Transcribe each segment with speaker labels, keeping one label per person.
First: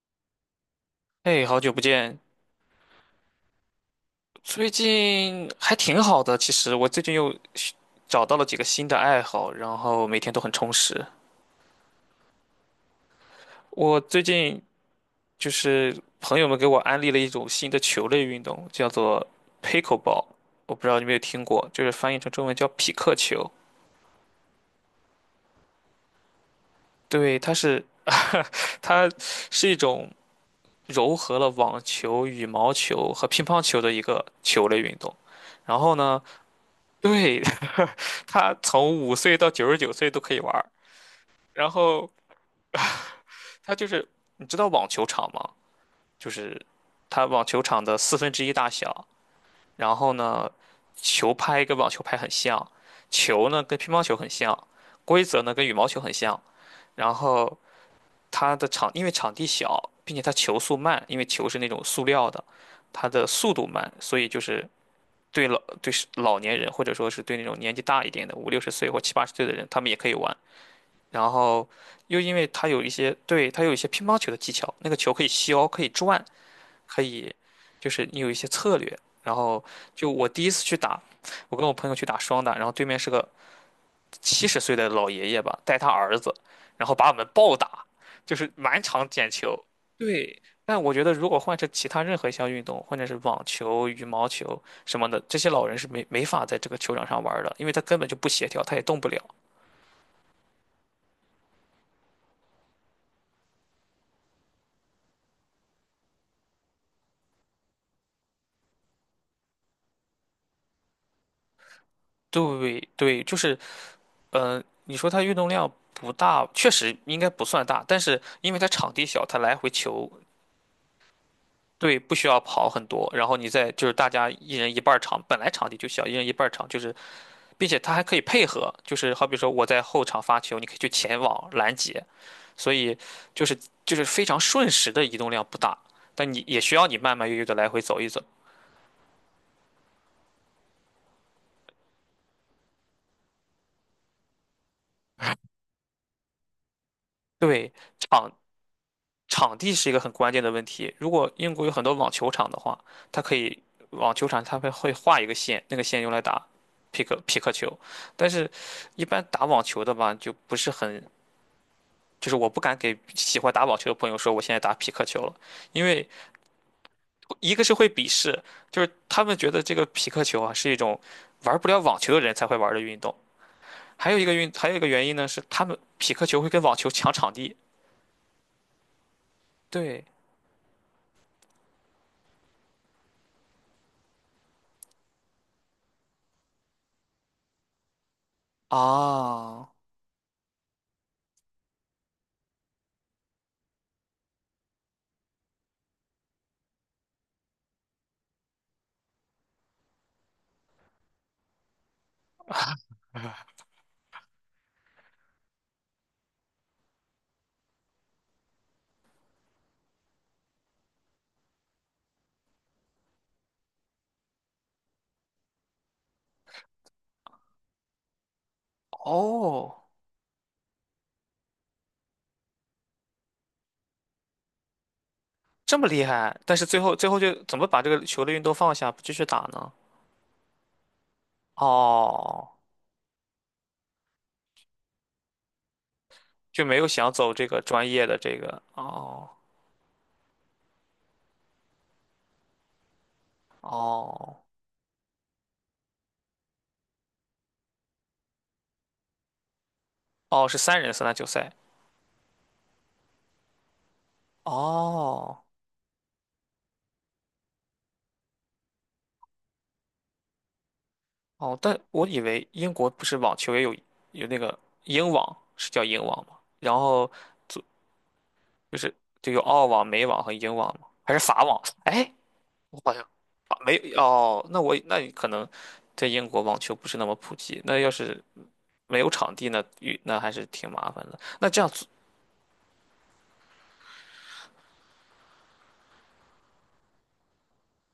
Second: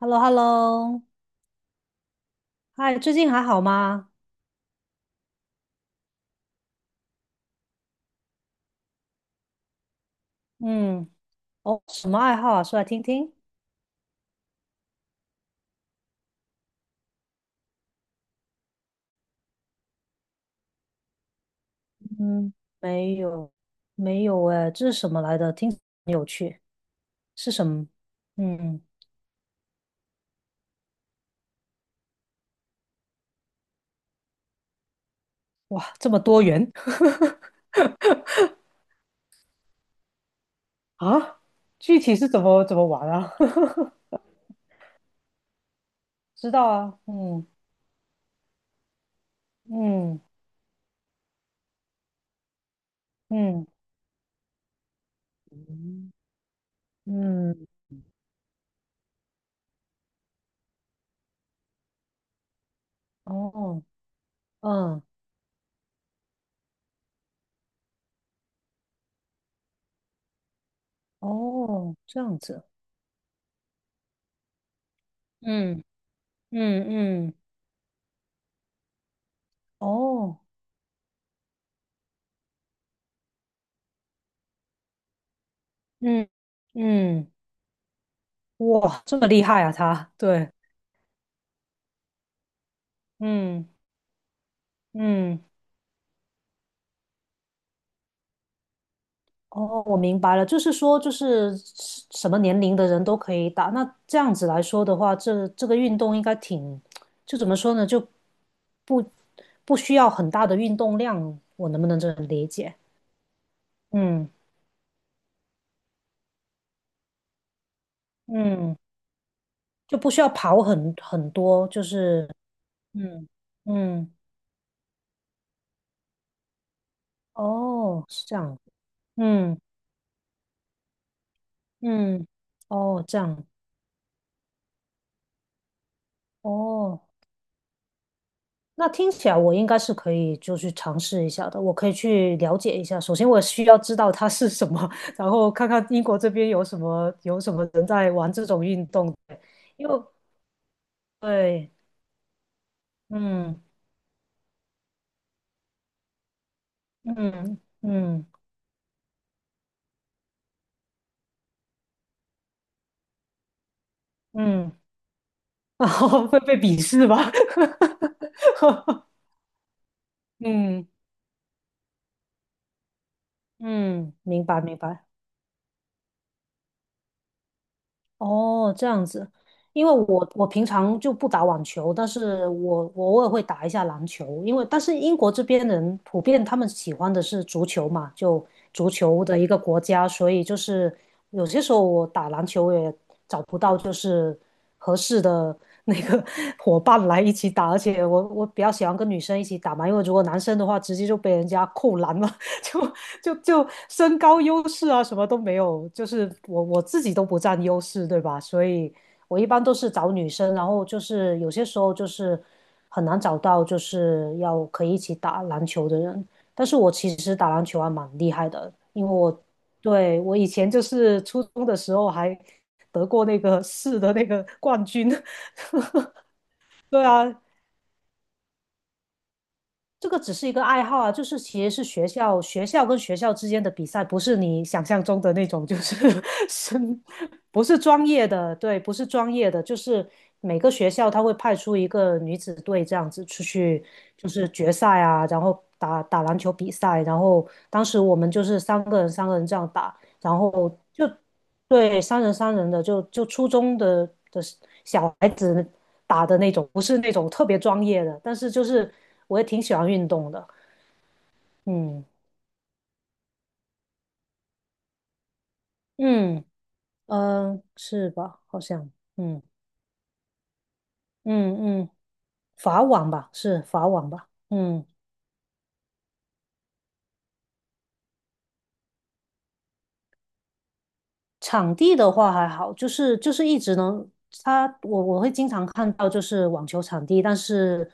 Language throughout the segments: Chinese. Speaker 1: h e l l o h e l l o
Speaker 2: 哎，好久不见，
Speaker 1: 嗨，最近还好吗？
Speaker 2: 最近还挺好的。其实我最近又找到了几个新的爱好，然后每天都很充实。
Speaker 1: 嗯，哦，什么爱好啊？说来听听。
Speaker 2: 我最近就是朋友们给我安利了一种新的球类运动，叫做 pickleball。我不知道你有没有听过，就是翻译成中
Speaker 1: 嗯，
Speaker 2: 文叫匹克
Speaker 1: 没
Speaker 2: 球。
Speaker 1: 有，没有哎，这是什么来的？听起来很有趣，
Speaker 2: 对，
Speaker 1: 是
Speaker 2: 它
Speaker 1: 什
Speaker 2: 是
Speaker 1: 么？嗯，
Speaker 2: 它是一种糅合了网球、羽毛球和乒乓球的一个球类运动。然
Speaker 1: 哇，
Speaker 2: 后
Speaker 1: 这么
Speaker 2: 呢，
Speaker 1: 多元
Speaker 2: 对，它从5岁到99岁都可以玩儿。
Speaker 1: 啊！
Speaker 2: 然
Speaker 1: 具
Speaker 2: 后
Speaker 1: 体是怎么玩啊？
Speaker 2: 它就是 你知道网球场吗？就
Speaker 1: 知
Speaker 2: 是
Speaker 1: 道啊，
Speaker 2: 它网
Speaker 1: 嗯
Speaker 2: 球场的四分之一大小，然后
Speaker 1: 嗯
Speaker 2: 呢，球拍跟网球拍很像，球呢
Speaker 1: 嗯
Speaker 2: 跟乒乓球很像，规则呢跟羽毛球很
Speaker 1: 嗯
Speaker 2: 像，然后
Speaker 1: 嗯，
Speaker 2: 它的场因为场地小，并且它球速慢，因为球是那种塑料的，它的速度
Speaker 1: 哦，
Speaker 2: 慢，所以就是
Speaker 1: 嗯
Speaker 2: 对老年人或者说是对那种年纪大一点的五六十岁或七八十岁的人，他们也可以玩。然后
Speaker 1: 哦，
Speaker 2: 又
Speaker 1: 这
Speaker 2: 因
Speaker 1: 样
Speaker 2: 为
Speaker 1: 子，
Speaker 2: 它有一些，对，它有一些乒乓球的技巧，那个球可以削，可
Speaker 1: 嗯
Speaker 2: 以转，
Speaker 1: 嗯
Speaker 2: 可以，
Speaker 1: 嗯，
Speaker 2: 就是你有一些策略。然后就我
Speaker 1: 哦，
Speaker 2: 第一次去打，我跟我朋友去打双打，然后对面是个70岁的老爷爷吧，带他儿
Speaker 1: 嗯
Speaker 2: 子，然后把我们
Speaker 1: 嗯。
Speaker 2: 暴打，就是满
Speaker 1: 哇，
Speaker 2: 场
Speaker 1: 这么
Speaker 2: 捡
Speaker 1: 厉
Speaker 2: 球。
Speaker 1: 害啊，他，
Speaker 2: 对，
Speaker 1: 对，
Speaker 2: 但我觉得如果换成其他任何一项运动，或者是网
Speaker 1: 嗯
Speaker 2: 球、羽毛球什么的，这
Speaker 1: 嗯，
Speaker 2: 些老人是没法在这个球场上玩儿的，因为他根本就不协调，他也动不了。
Speaker 1: 哦，我明白了，就是说，就是什么年龄的人都可以打。那这样子来说的话，这个运动应该挺，就怎么说呢，就不需要很大的运动量，我能不能这么理解？
Speaker 2: 对对，就是
Speaker 1: 嗯
Speaker 2: 你说它运动量不大，确实应该不算大，但是因为它
Speaker 1: 嗯，
Speaker 2: 场地小，它来回
Speaker 1: 就
Speaker 2: 球
Speaker 1: 不需要跑很多，就
Speaker 2: 对不需
Speaker 1: 是
Speaker 2: 要跑很多，然
Speaker 1: 嗯
Speaker 2: 后你再就是大
Speaker 1: 嗯，
Speaker 2: 家一人一半儿场，本来场地就小，一人一半儿场就是，并且它还
Speaker 1: 哦，
Speaker 2: 可以
Speaker 1: 是这
Speaker 2: 配
Speaker 1: 样，
Speaker 2: 合，就是好比说
Speaker 1: 嗯
Speaker 2: 我在后场发球，你可以去前网拦截，
Speaker 1: 嗯，
Speaker 2: 所以
Speaker 1: 哦，这
Speaker 2: 就
Speaker 1: 样，
Speaker 2: 是就是非常瞬时的移动量不大，但你也需要你
Speaker 1: 哦。
Speaker 2: 慢慢悠悠的来回走一走。
Speaker 1: 那听起来我应该是可以，就去尝试一下的。我可以去了解一下。首先，我需要知道它是什么，然后看看英国这边有什么
Speaker 2: 对，
Speaker 1: 人在
Speaker 2: 场
Speaker 1: 玩这种运动。对
Speaker 2: 场地
Speaker 1: 因
Speaker 2: 是一个
Speaker 1: 为
Speaker 2: 很关键的问题。如果英国有
Speaker 1: 对，
Speaker 2: 很多网球场的话，它可
Speaker 1: 嗯
Speaker 2: 以网球场它们会画一个线，那个线用来打匹克匹克
Speaker 1: 嗯
Speaker 2: 球。
Speaker 1: 嗯
Speaker 2: 但是，一般打网球的吧，就不是很，就是我不敢给喜欢打网球的朋友说我现在打
Speaker 1: 嗯，
Speaker 2: 匹克球了，因
Speaker 1: 然
Speaker 2: 为
Speaker 1: 后 会被鄙视吧？
Speaker 2: 一个是会鄙视，就是他 们觉得这个匹克球啊是一
Speaker 1: 嗯
Speaker 2: 种玩不了网球的人才会玩的运动。
Speaker 1: 嗯，明白
Speaker 2: 还有
Speaker 1: 明
Speaker 2: 一个原
Speaker 1: 白。
Speaker 2: 因呢是他们匹克球会跟网球抢场地。
Speaker 1: 哦，这样子，因为
Speaker 2: 对
Speaker 1: 我平常就不打网球，但是我偶尔会打一下篮球，因为但是英国这边人普遍他们喜欢的是足球嘛，就足球的一个
Speaker 2: 啊，
Speaker 1: 国家，所以就是有些时候我打篮球也找不到就是合适的那个 伙伴来一起打，而且我比较喜欢跟女生一起打嘛，因为如果男生的话直接就被人家扣篮了，就就身高优势啊，什么都没有，就是我自己都不占优势，对吧？所以我一般都是找女生，然后就是有些时候就是很难找到就是要可以一起打篮球的人。但是我其实打篮球还蛮厉害的，因为我
Speaker 2: 哦。
Speaker 1: 对我以前就是初中的时候还得过那个 市的那个冠军。
Speaker 2: 这么厉害，但是最 后
Speaker 1: 对
Speaker 2: 最后就
Speaker 1: 啊，
Speaker 2: 怎么把这个球的运动放下，不继续打呢？
Speaker 1: 这个只是一个爱好啊，就是其实是学校
Speaker 2: 哦，
Speaker 1: 学校跟学校之间的比赛，不是你想象中的那种，就是
Speaker 2: 就没有
Speaker 1: 生，
Speaker 2: 想走这个
Speaker 1: 不是
Speaker 2: 专
Speaker 1: 专
Speaker 2: 业的
Speaker 1: 业
Speaker 2: 这
Speaker 1: 的，
Speaker 2: 个，
Speaker 1: 对，不是
Speaker 2: 哦
Speaker 1: 专业的，就是每个学校他会派出一个女子队这样子出去，就
Speaker 2: 哦
Speaker 1: 是决赛啊，然后打打篮球比赛，然后当时我们就是三个人三个人这样打，然
Speaker 2: 哦，
Speaker 1: 后
Speaker 2: 是三人三
Speaker 1: 就
Speaker 2: 打九赛，
Speaker 1: 对，三人三人的，就初中的小孩
Speaker 2: 哦
Speaker 1: 子打的那种，不是那种特别专业的，但是就是我也挺喜欢运动的，
Speaker 2: 哦，但
Speaker 1: 嗯
Speaker 2: 我以为英国不是网球也有那个英网，是叫英网吗？
Speaker 1: 嗯
Speaker 2: 然后
Speaker 1: 嗯、
Speaker 2: 就
Speaker 1: 是吧？好
Speaker 2: 就
Speaker 1: 像，
Speaker 2: 是就有
Speaker 1: 嗯
Speaker 2: 澳网、美网和英网吗？还是法网？
Speaker 1: 嗯嗯，
Speaker 2: 哎，我
Speaker 1: 法
Speaker 2: 好像
Speaker 1: 网吧，
Speaker 2: 啊
Speaker 1: 是
Speaker 2: 没
Speaker 1: 法
Speaker 2: 有
Speaker 1: 网吧，
Speaker 2: 哦，那
Speaker 1: 嗯
Speaker 2: 你可能在英国网球不是那么普及，那要是没有场地呢，与那还是挺麻烦的。那这样
Speaker 1: 场
Speaker 2: 子
Speaker 1: 地的话还好，就是一直能，它我会经常看到就是网球场地，但是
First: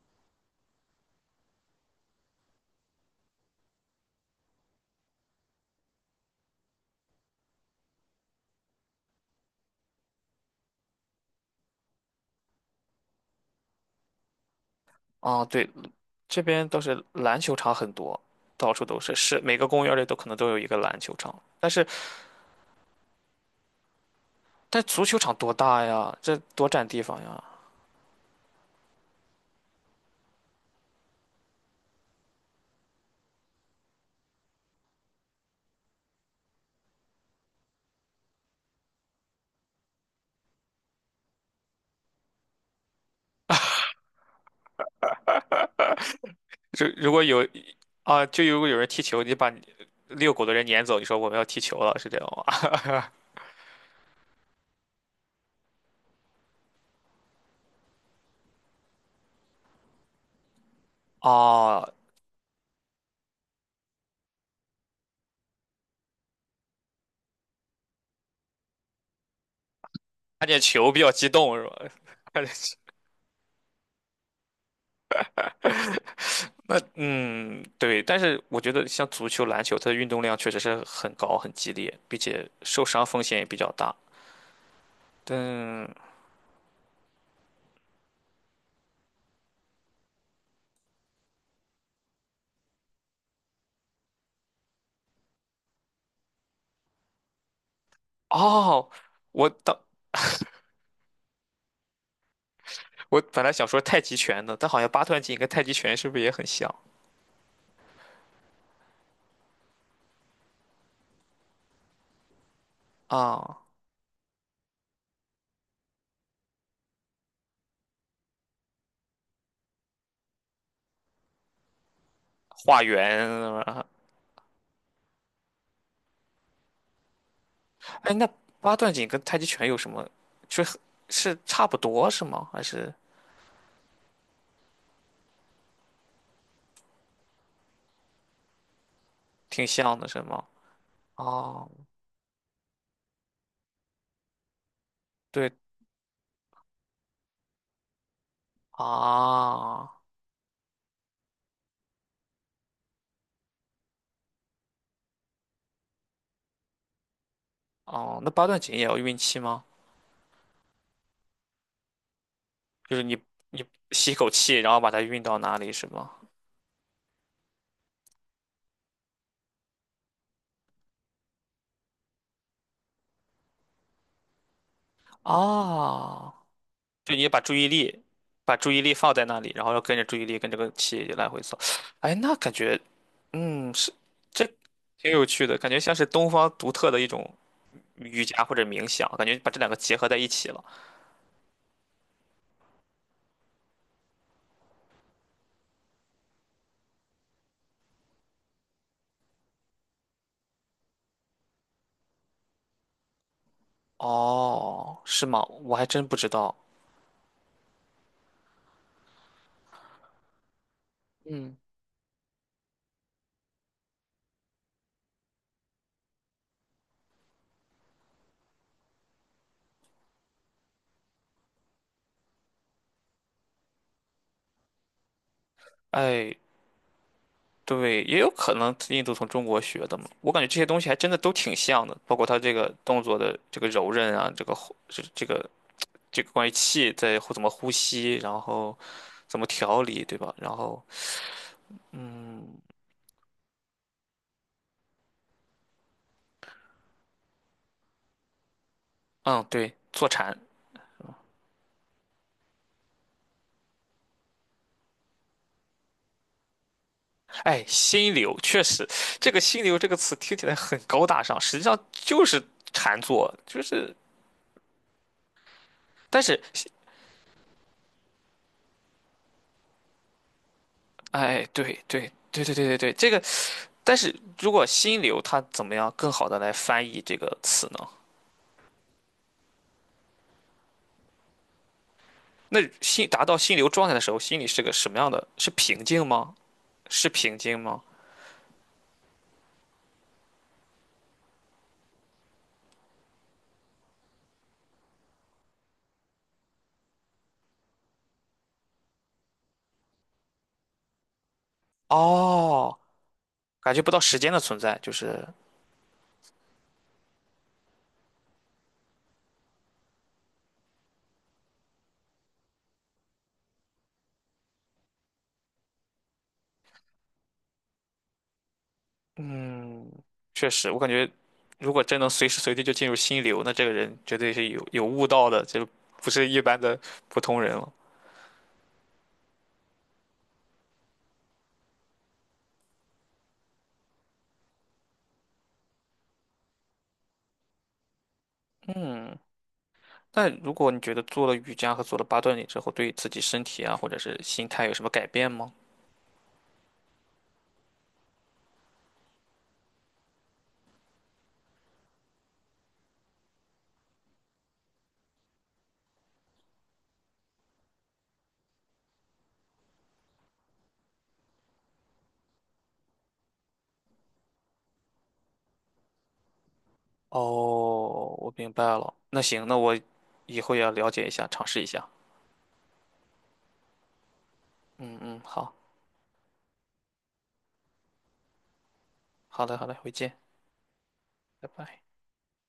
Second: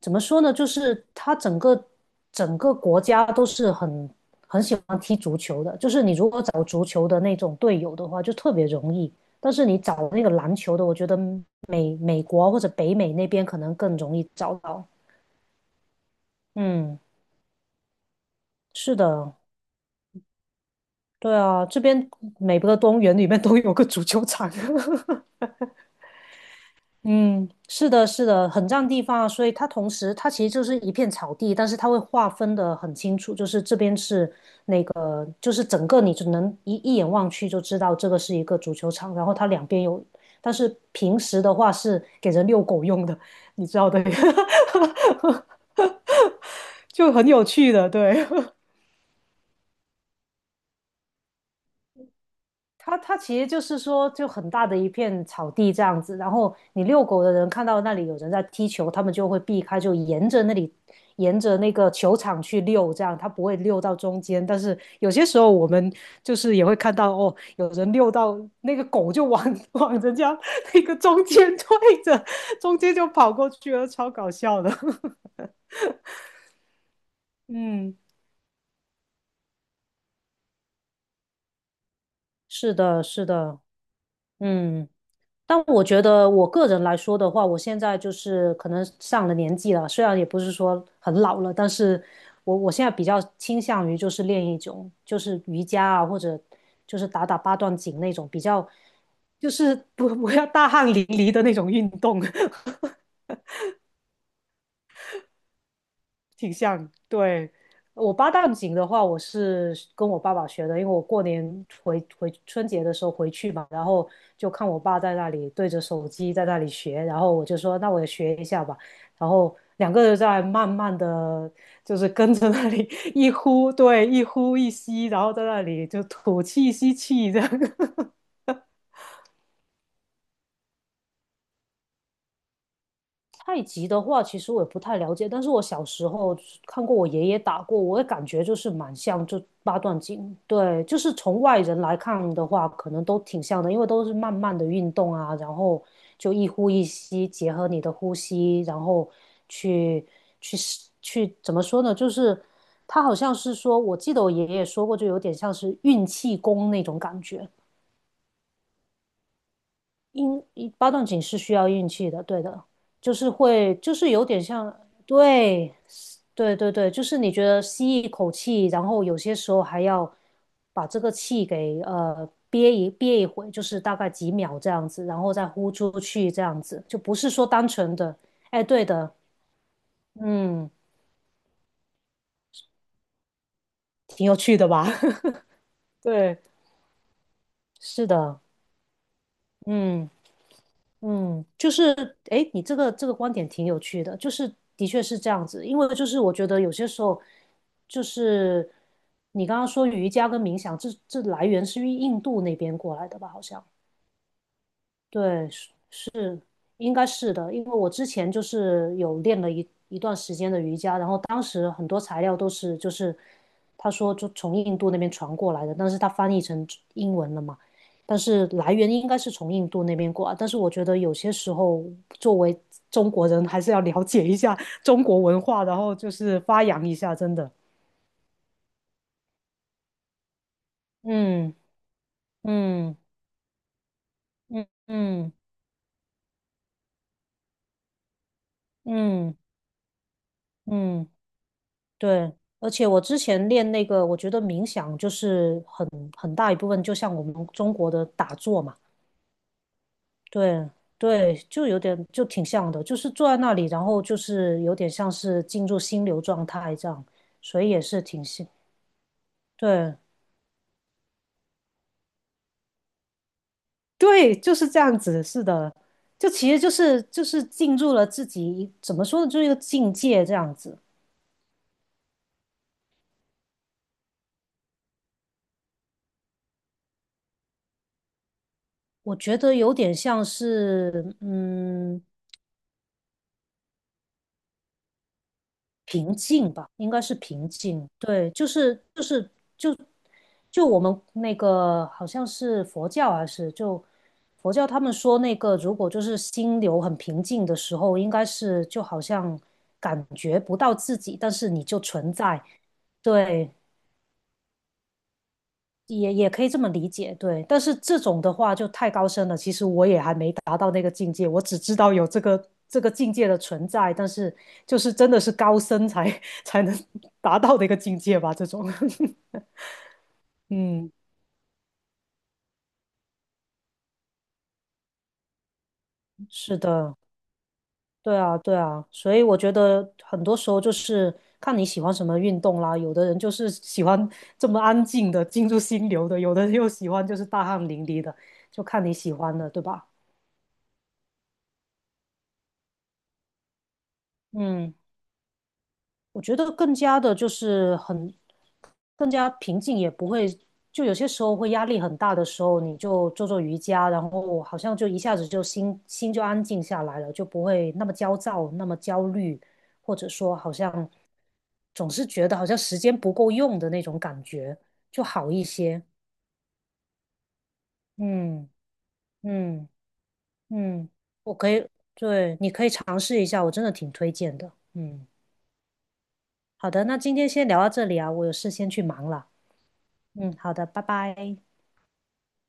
Speaker 1: 怎么说呢，就是它整个国家都是很喜欢踢足球的，就是你如果找足球的那种队友的话，就特别容易，但是你找那个篮球的，我觉得美国或者北美那边可能更容易找到。
Speaker 2: 啊，对，这边倒
Speaker 1: 嗯，
Speaker 2: 是篮球场很多，到处
Speaker 1: 是
Speaker 2: 都是，
Speaker 1: 的，
Speaker 2: 是每个公园里都可能都有一个篮球场。
Speaker 1: 对啊，
Speaker 2: 但
Speaker 1: 这
Speaker 2: 是，
Speaker 1: 边每个公园里面都有个足球场。
Speaker 2: 但足球 场多大呀？这多占地方呀！
Speaker 1: 嗯，是的，是的，很占地方啊，所以它同时它其实就是一片草地，但是它会划分的很清楚，就是这边是，就是整个你只能一眼望去就知道这个是一个足球场，然后它两边有，但是平时的话是给人遛狗用的，你知道的，
Speaker 2: 如如
Speaker 1: 就
Speaker 2: 果
Speaker 1: 很有
Speaker 2: 有
Speaker 1: 趣的，
Speaker 2: 啊，
Speaker 1: 对，
Speaker 2: 就如果 有人踢球，你把你遛狗的人撵走，你说我们要踢球了，是这样吗？
Speaker 1: 它其实就是说，就很大的一片草地这样子，然后你遛狗的人看到那里有人在踢球，他们就会避开，就沿着那里，沿着那
Speaker 2: 哦，
Speaker 1: 个球场去遛，这样它不会遛到中间。但是有些时候我们就是也会看到，哦，有人遛到那个狗就往 往人家
Speaker 2: 看见
Speaker 1: 那
Speaker 2: 球
Speaker 1: 个
Speaker 2: 比较
Speaker 1: 中
Speaker 2: 激动
Speaker 1: 间
Speaker 2: 是
Speaker 1: 推
Speaker 2: 吧？
Speaker 1: 着，
Speaker 2: 看见
Speaker 1: 中间就跑过去了，超搞笑的。
Speaker 2: 那
Speaker 1: 嗯，
Speaker 2: 对，但是我觉得像足球、篮球，它的运动量确实是很高、很激烈，并且
Speaker 1: 是
Speaker 2: 受
Speaker 1: 的，
Speaker 2: 伤风
Speaker 1: 是
Speaker 2: 险也比
Speaker 1: 的，
Speaker 2: 较大。
Speaker 1: 嗯。但我
Speaker 2: 但
Speaker 1: 觉得我个人来说的话，我现在就是可能上了年纪了，虽然也不是说很老了，但是我现在比较倾向于就是练一种就是瑜伽啊，或者就是打打八段锦那种比较，
Speaker 2: 哦，我
Speaker 1: 就是
Speaker 2: 当
Speaker 1: 不 不要大汗淋漓的那种运动。
Speaker 2: 我本来想说太极拳的，但好像八段锦跟太极拳是不是也很
Speaker 1: 挺
Speaker 2: 像
Speaker 1: 像。对，我八段锦的话，我是跟我爸爸学的，因为我过年回春节的时候回去
Speaker 2: 啊？
Speaker 1: 嘛，然后就看我爸在那里对着手机在那里学，然后我就说那我也学一下吧，然后两个人在慢慢的就是跟着那
Speaker 2: 画
Speaker 1: 里
Speaker 2: 圆，
Speaker 1: 一呼，
Speaker 2: 啊
Speaker 1: 对，一呼一吸，然后在那里就吐气吸气这样。
Speaker 2: 哎，那八段锦跟太极拳有什么？是是差不多是吗？还是
Speaker 1: 太极的话，其实我也不太了解，但是我小时候看过我爷爷打过，我也感觉就是蛮像就
Speaker 2: 挺
Speaker 1: 八
Speaker 2: 像
Speaker 1: 段
Speaker 2: 的是
Speaker 1: 锦，
Speaker 2: 吗？
Speaker 1: 对，就是从外
Speaker 2: 哦，
Speaker 1: 人来看的话，可能都挺像的，因为都是慢慢的运动啊，
Speaker 2: 对
Speaker 1: 然后就一呼一吸，结合你的呼吸，然后
Speaker 2: 啊，
Speaker 1: 去去去怎么说呢？就是他好像是说，我记得我爷爷说过，就有点像是运气功那种感觉。
Speaker 2: 哦，那八段锦也要运气吗？
Speaker 1: 因八段锦是需要运气的，对的，
Speaker 2: 就是
Speaker 1: 就
Speaker 2: 你
Speaker 1: 是
Speaker 2: 你
Speaker 1: 会，就是
Speaker 2: 吸一
Speaker 1: 有
Speaker 2: 口
Speaker 1: 点
Speaker 2: 气，然
Speaker 1: 像，
Speaker 2: 后把它运到哪里
Speaker 1: 对，
Speaker 2: 是吗？
Speaker 1: 对对对，就是你觉得吸一口气，然后有些时候还要把这个气给憋一会，就是大概几秒这样子，然后再呼出去
Speaker 2: 哦，
Speaker 1: 这样子，就不
Speaker 2: 就你
Speaker 1: 是说单纯的，
Speaker 2: 把
Speaker 1: 哎，
Speaker 2: 注意
Speaker 1: 对
Speaker 2: 力放
Speaker 1: 的，
Speaker 2: 在那里，然后要跟着注意力跟这个
Speaker 1: 嗯，
Speaker 2: 气来回走。哎，那感觉，是
Speaker 1: 挺有
Speaker 2: 这
Speaker 1: 趣的吧？
Speaker 2: 挺有趣的，感觉 像是东
Speaker 1: 对，
Speaker 2: 方独特的一种
Speaker 1: 是
Speaker 2: 瑜
Speaker 1: 的，
Speaker 2: 伽或者冥想，感觉把这两个结合
Speaker 1: 嗯。
Speaker 2: 在一起了。
Speaker 1: 嗯，就是诶，你这个观点挺有趣的，就是的确是这样子，因为就是我觉得有些时候，就是你刚刚说瑜伽跟冥想，这来源是于印度那边过来的吧？好像
Speaker 2: 哦，是吗？
Speaker 1: 对，
Speaker 2: 我还真不知道。
Speaker 1: 应该是的，因为我之前就是有练了一段时间的瑜伽，然后当
Speaker 2: 嗯，
Speaker 1: 时很多材料都是就是他说就从印度那边传过来的，但是他翻译成英文了嘛，但是来源应该是从印度那边过来，但是我觉得有些时候作为中国人还是要了解一下中国文化，然后就
Speaker 2: 哎，
Speaker 1: 是发扬一下，真的，
Speaker 2: 对，也有可能印度从中国学的嘛。我感觉这些东西还真的都挺
Speaker 1: 嗯
Speaker 2: 像的，包括它这个
Speaker 1: 嗯
Speaker 2: 动作的这个柔韧啊，这个
Speaker 1: 嗯
Speaker 2: 呼这这
Speaker 1: 嗯
Speaker 2: 个这个关于气在呼怎么呼吸，然后
Speaker 1: 嗯嗯。嗯嗯
Speaker 2: 怎么调理，对吧？然后，
Speaker 1: 嗯对，
Speaker 2: 嗯
Speaker 1: 而且我之前练那个，我觉得冥想就是很大一部分，就像我们中国的打坐嘛，
Speaker 2: 嗯，对，坐禅，
Speaker 1: 对对，就有点就挺像的，就是坐在那里，然后就是有点像是进入心流状态这样，所
Speaker 2: 哎，
Speaker 1: 以也是
Speaker 2: 心
Speaker 1: 挺
Speaker 2: 流
Speaker 1: 像，
Speaker 2: 确实，这个心流这个
Speaker 1: 对
Speaker 2: 词听起来很高大上，实际上就是禅坐，就是，
Speaker 1: 对，就是这样子，是的，
Speaker 2: 但
Speaker 1: 就
Speaker 2: 是，
Speaker 1: 其实就是进入了自己一怎么说呢，就是一个境界这样子，
Speaker 2: 哎，对对对对对对对，这个。但是如果心流，它怎么样更好的来翻译这个词呢？
Speaker 1: 我觉得有点像是。
Speaker 2: 那心达到心流状态的时候，心里是个什么样的？是平静
Speaker 1: 平
Speaker 2: 吗？
Speaker 1: 静吧，应该
Speaker 2: 是
Speaker 1: 是
Speaker 2: 平
Speaker 1: 平
Speaker 2: 静吗？
Speaker 1: 静。对，就是就就我们那个好像是佛教还是就佛教，他们说那个如果就是心流很平静的时候，应该是就好像感觉不到自己，但是你就存在。
Speaker 2: 哦，
Speaker 1: 对，
Speaker 2: 感觉不到时间的存在，就是，
Speaker 1: 也可以这么理解，对。但是这种的话就太高深了，其实我也还没达到那个境界，我只知道有这个境界的存在，但是就是真的是高深才 才能达到的一个境界吧，这种。
Speaker 2: 嗯，确实，我感
Speaker 1: 嗯，
Speaker 2: 觉如果真能随时随地就进入心流，那这个人绝对是有悟道的，就不是一
Speaker 1: 是
Speaker 2: 般的
Speaker 1: 的，
Speaker 2: 普通人了。
Speaker 1: 对啊，对啊，所以我觉得很多时候就是看你喜欢什么运动啦。有的人就是喜欢这么安静的进入心流的，有的人又喜欢就是大汗淋漓的，就看你喜欢的，对吧？
Speaker 2: 那如果你觉得做了瑜伽和做了八段锦之后，对自己身体啊，或者是心态有
Speaker 1: 嗯。
Speaker 2: 什么改变吗？
Speaker 1: 我觉得更加的就是很更加平静，也不会就有些时候会压力很大的时候，你就做做瑜伽，然后好像就一下子就心就安静下来了，就不会那么焦躁、那么焦虑，或者说好像总是觉得好像时间不够用的那种感觉，就好一些。
Speaker 2: 哦，我
Speaker 1: 嗯
Speaker 2: 明白了。那行，那
Speaker 1: 嗯
Speaker 2: 我以后也要
Speaker 1: 嗯，
Speaker 2: 了解一下，
Speaker 1: 我
Speaker 2: 尝
Speaker 1: 可
Speaker 2: 试
Speaker 1: 以，
Speaker 2: 一下。
Speaker 1: 对，你可以尝试一下，我真的挺推荐的。
Speaker 2: 嗯
Speaker 1: 嗯，
Speaker 2: 嗯，好，
Speaker 1: 好的，那今天先聊到这里啊，我有事先去忙了。
Speaker 2: 好的好的，回见，
Speaker 1: 嗯，好的，拜拜。
Speaker 2: 拜拜。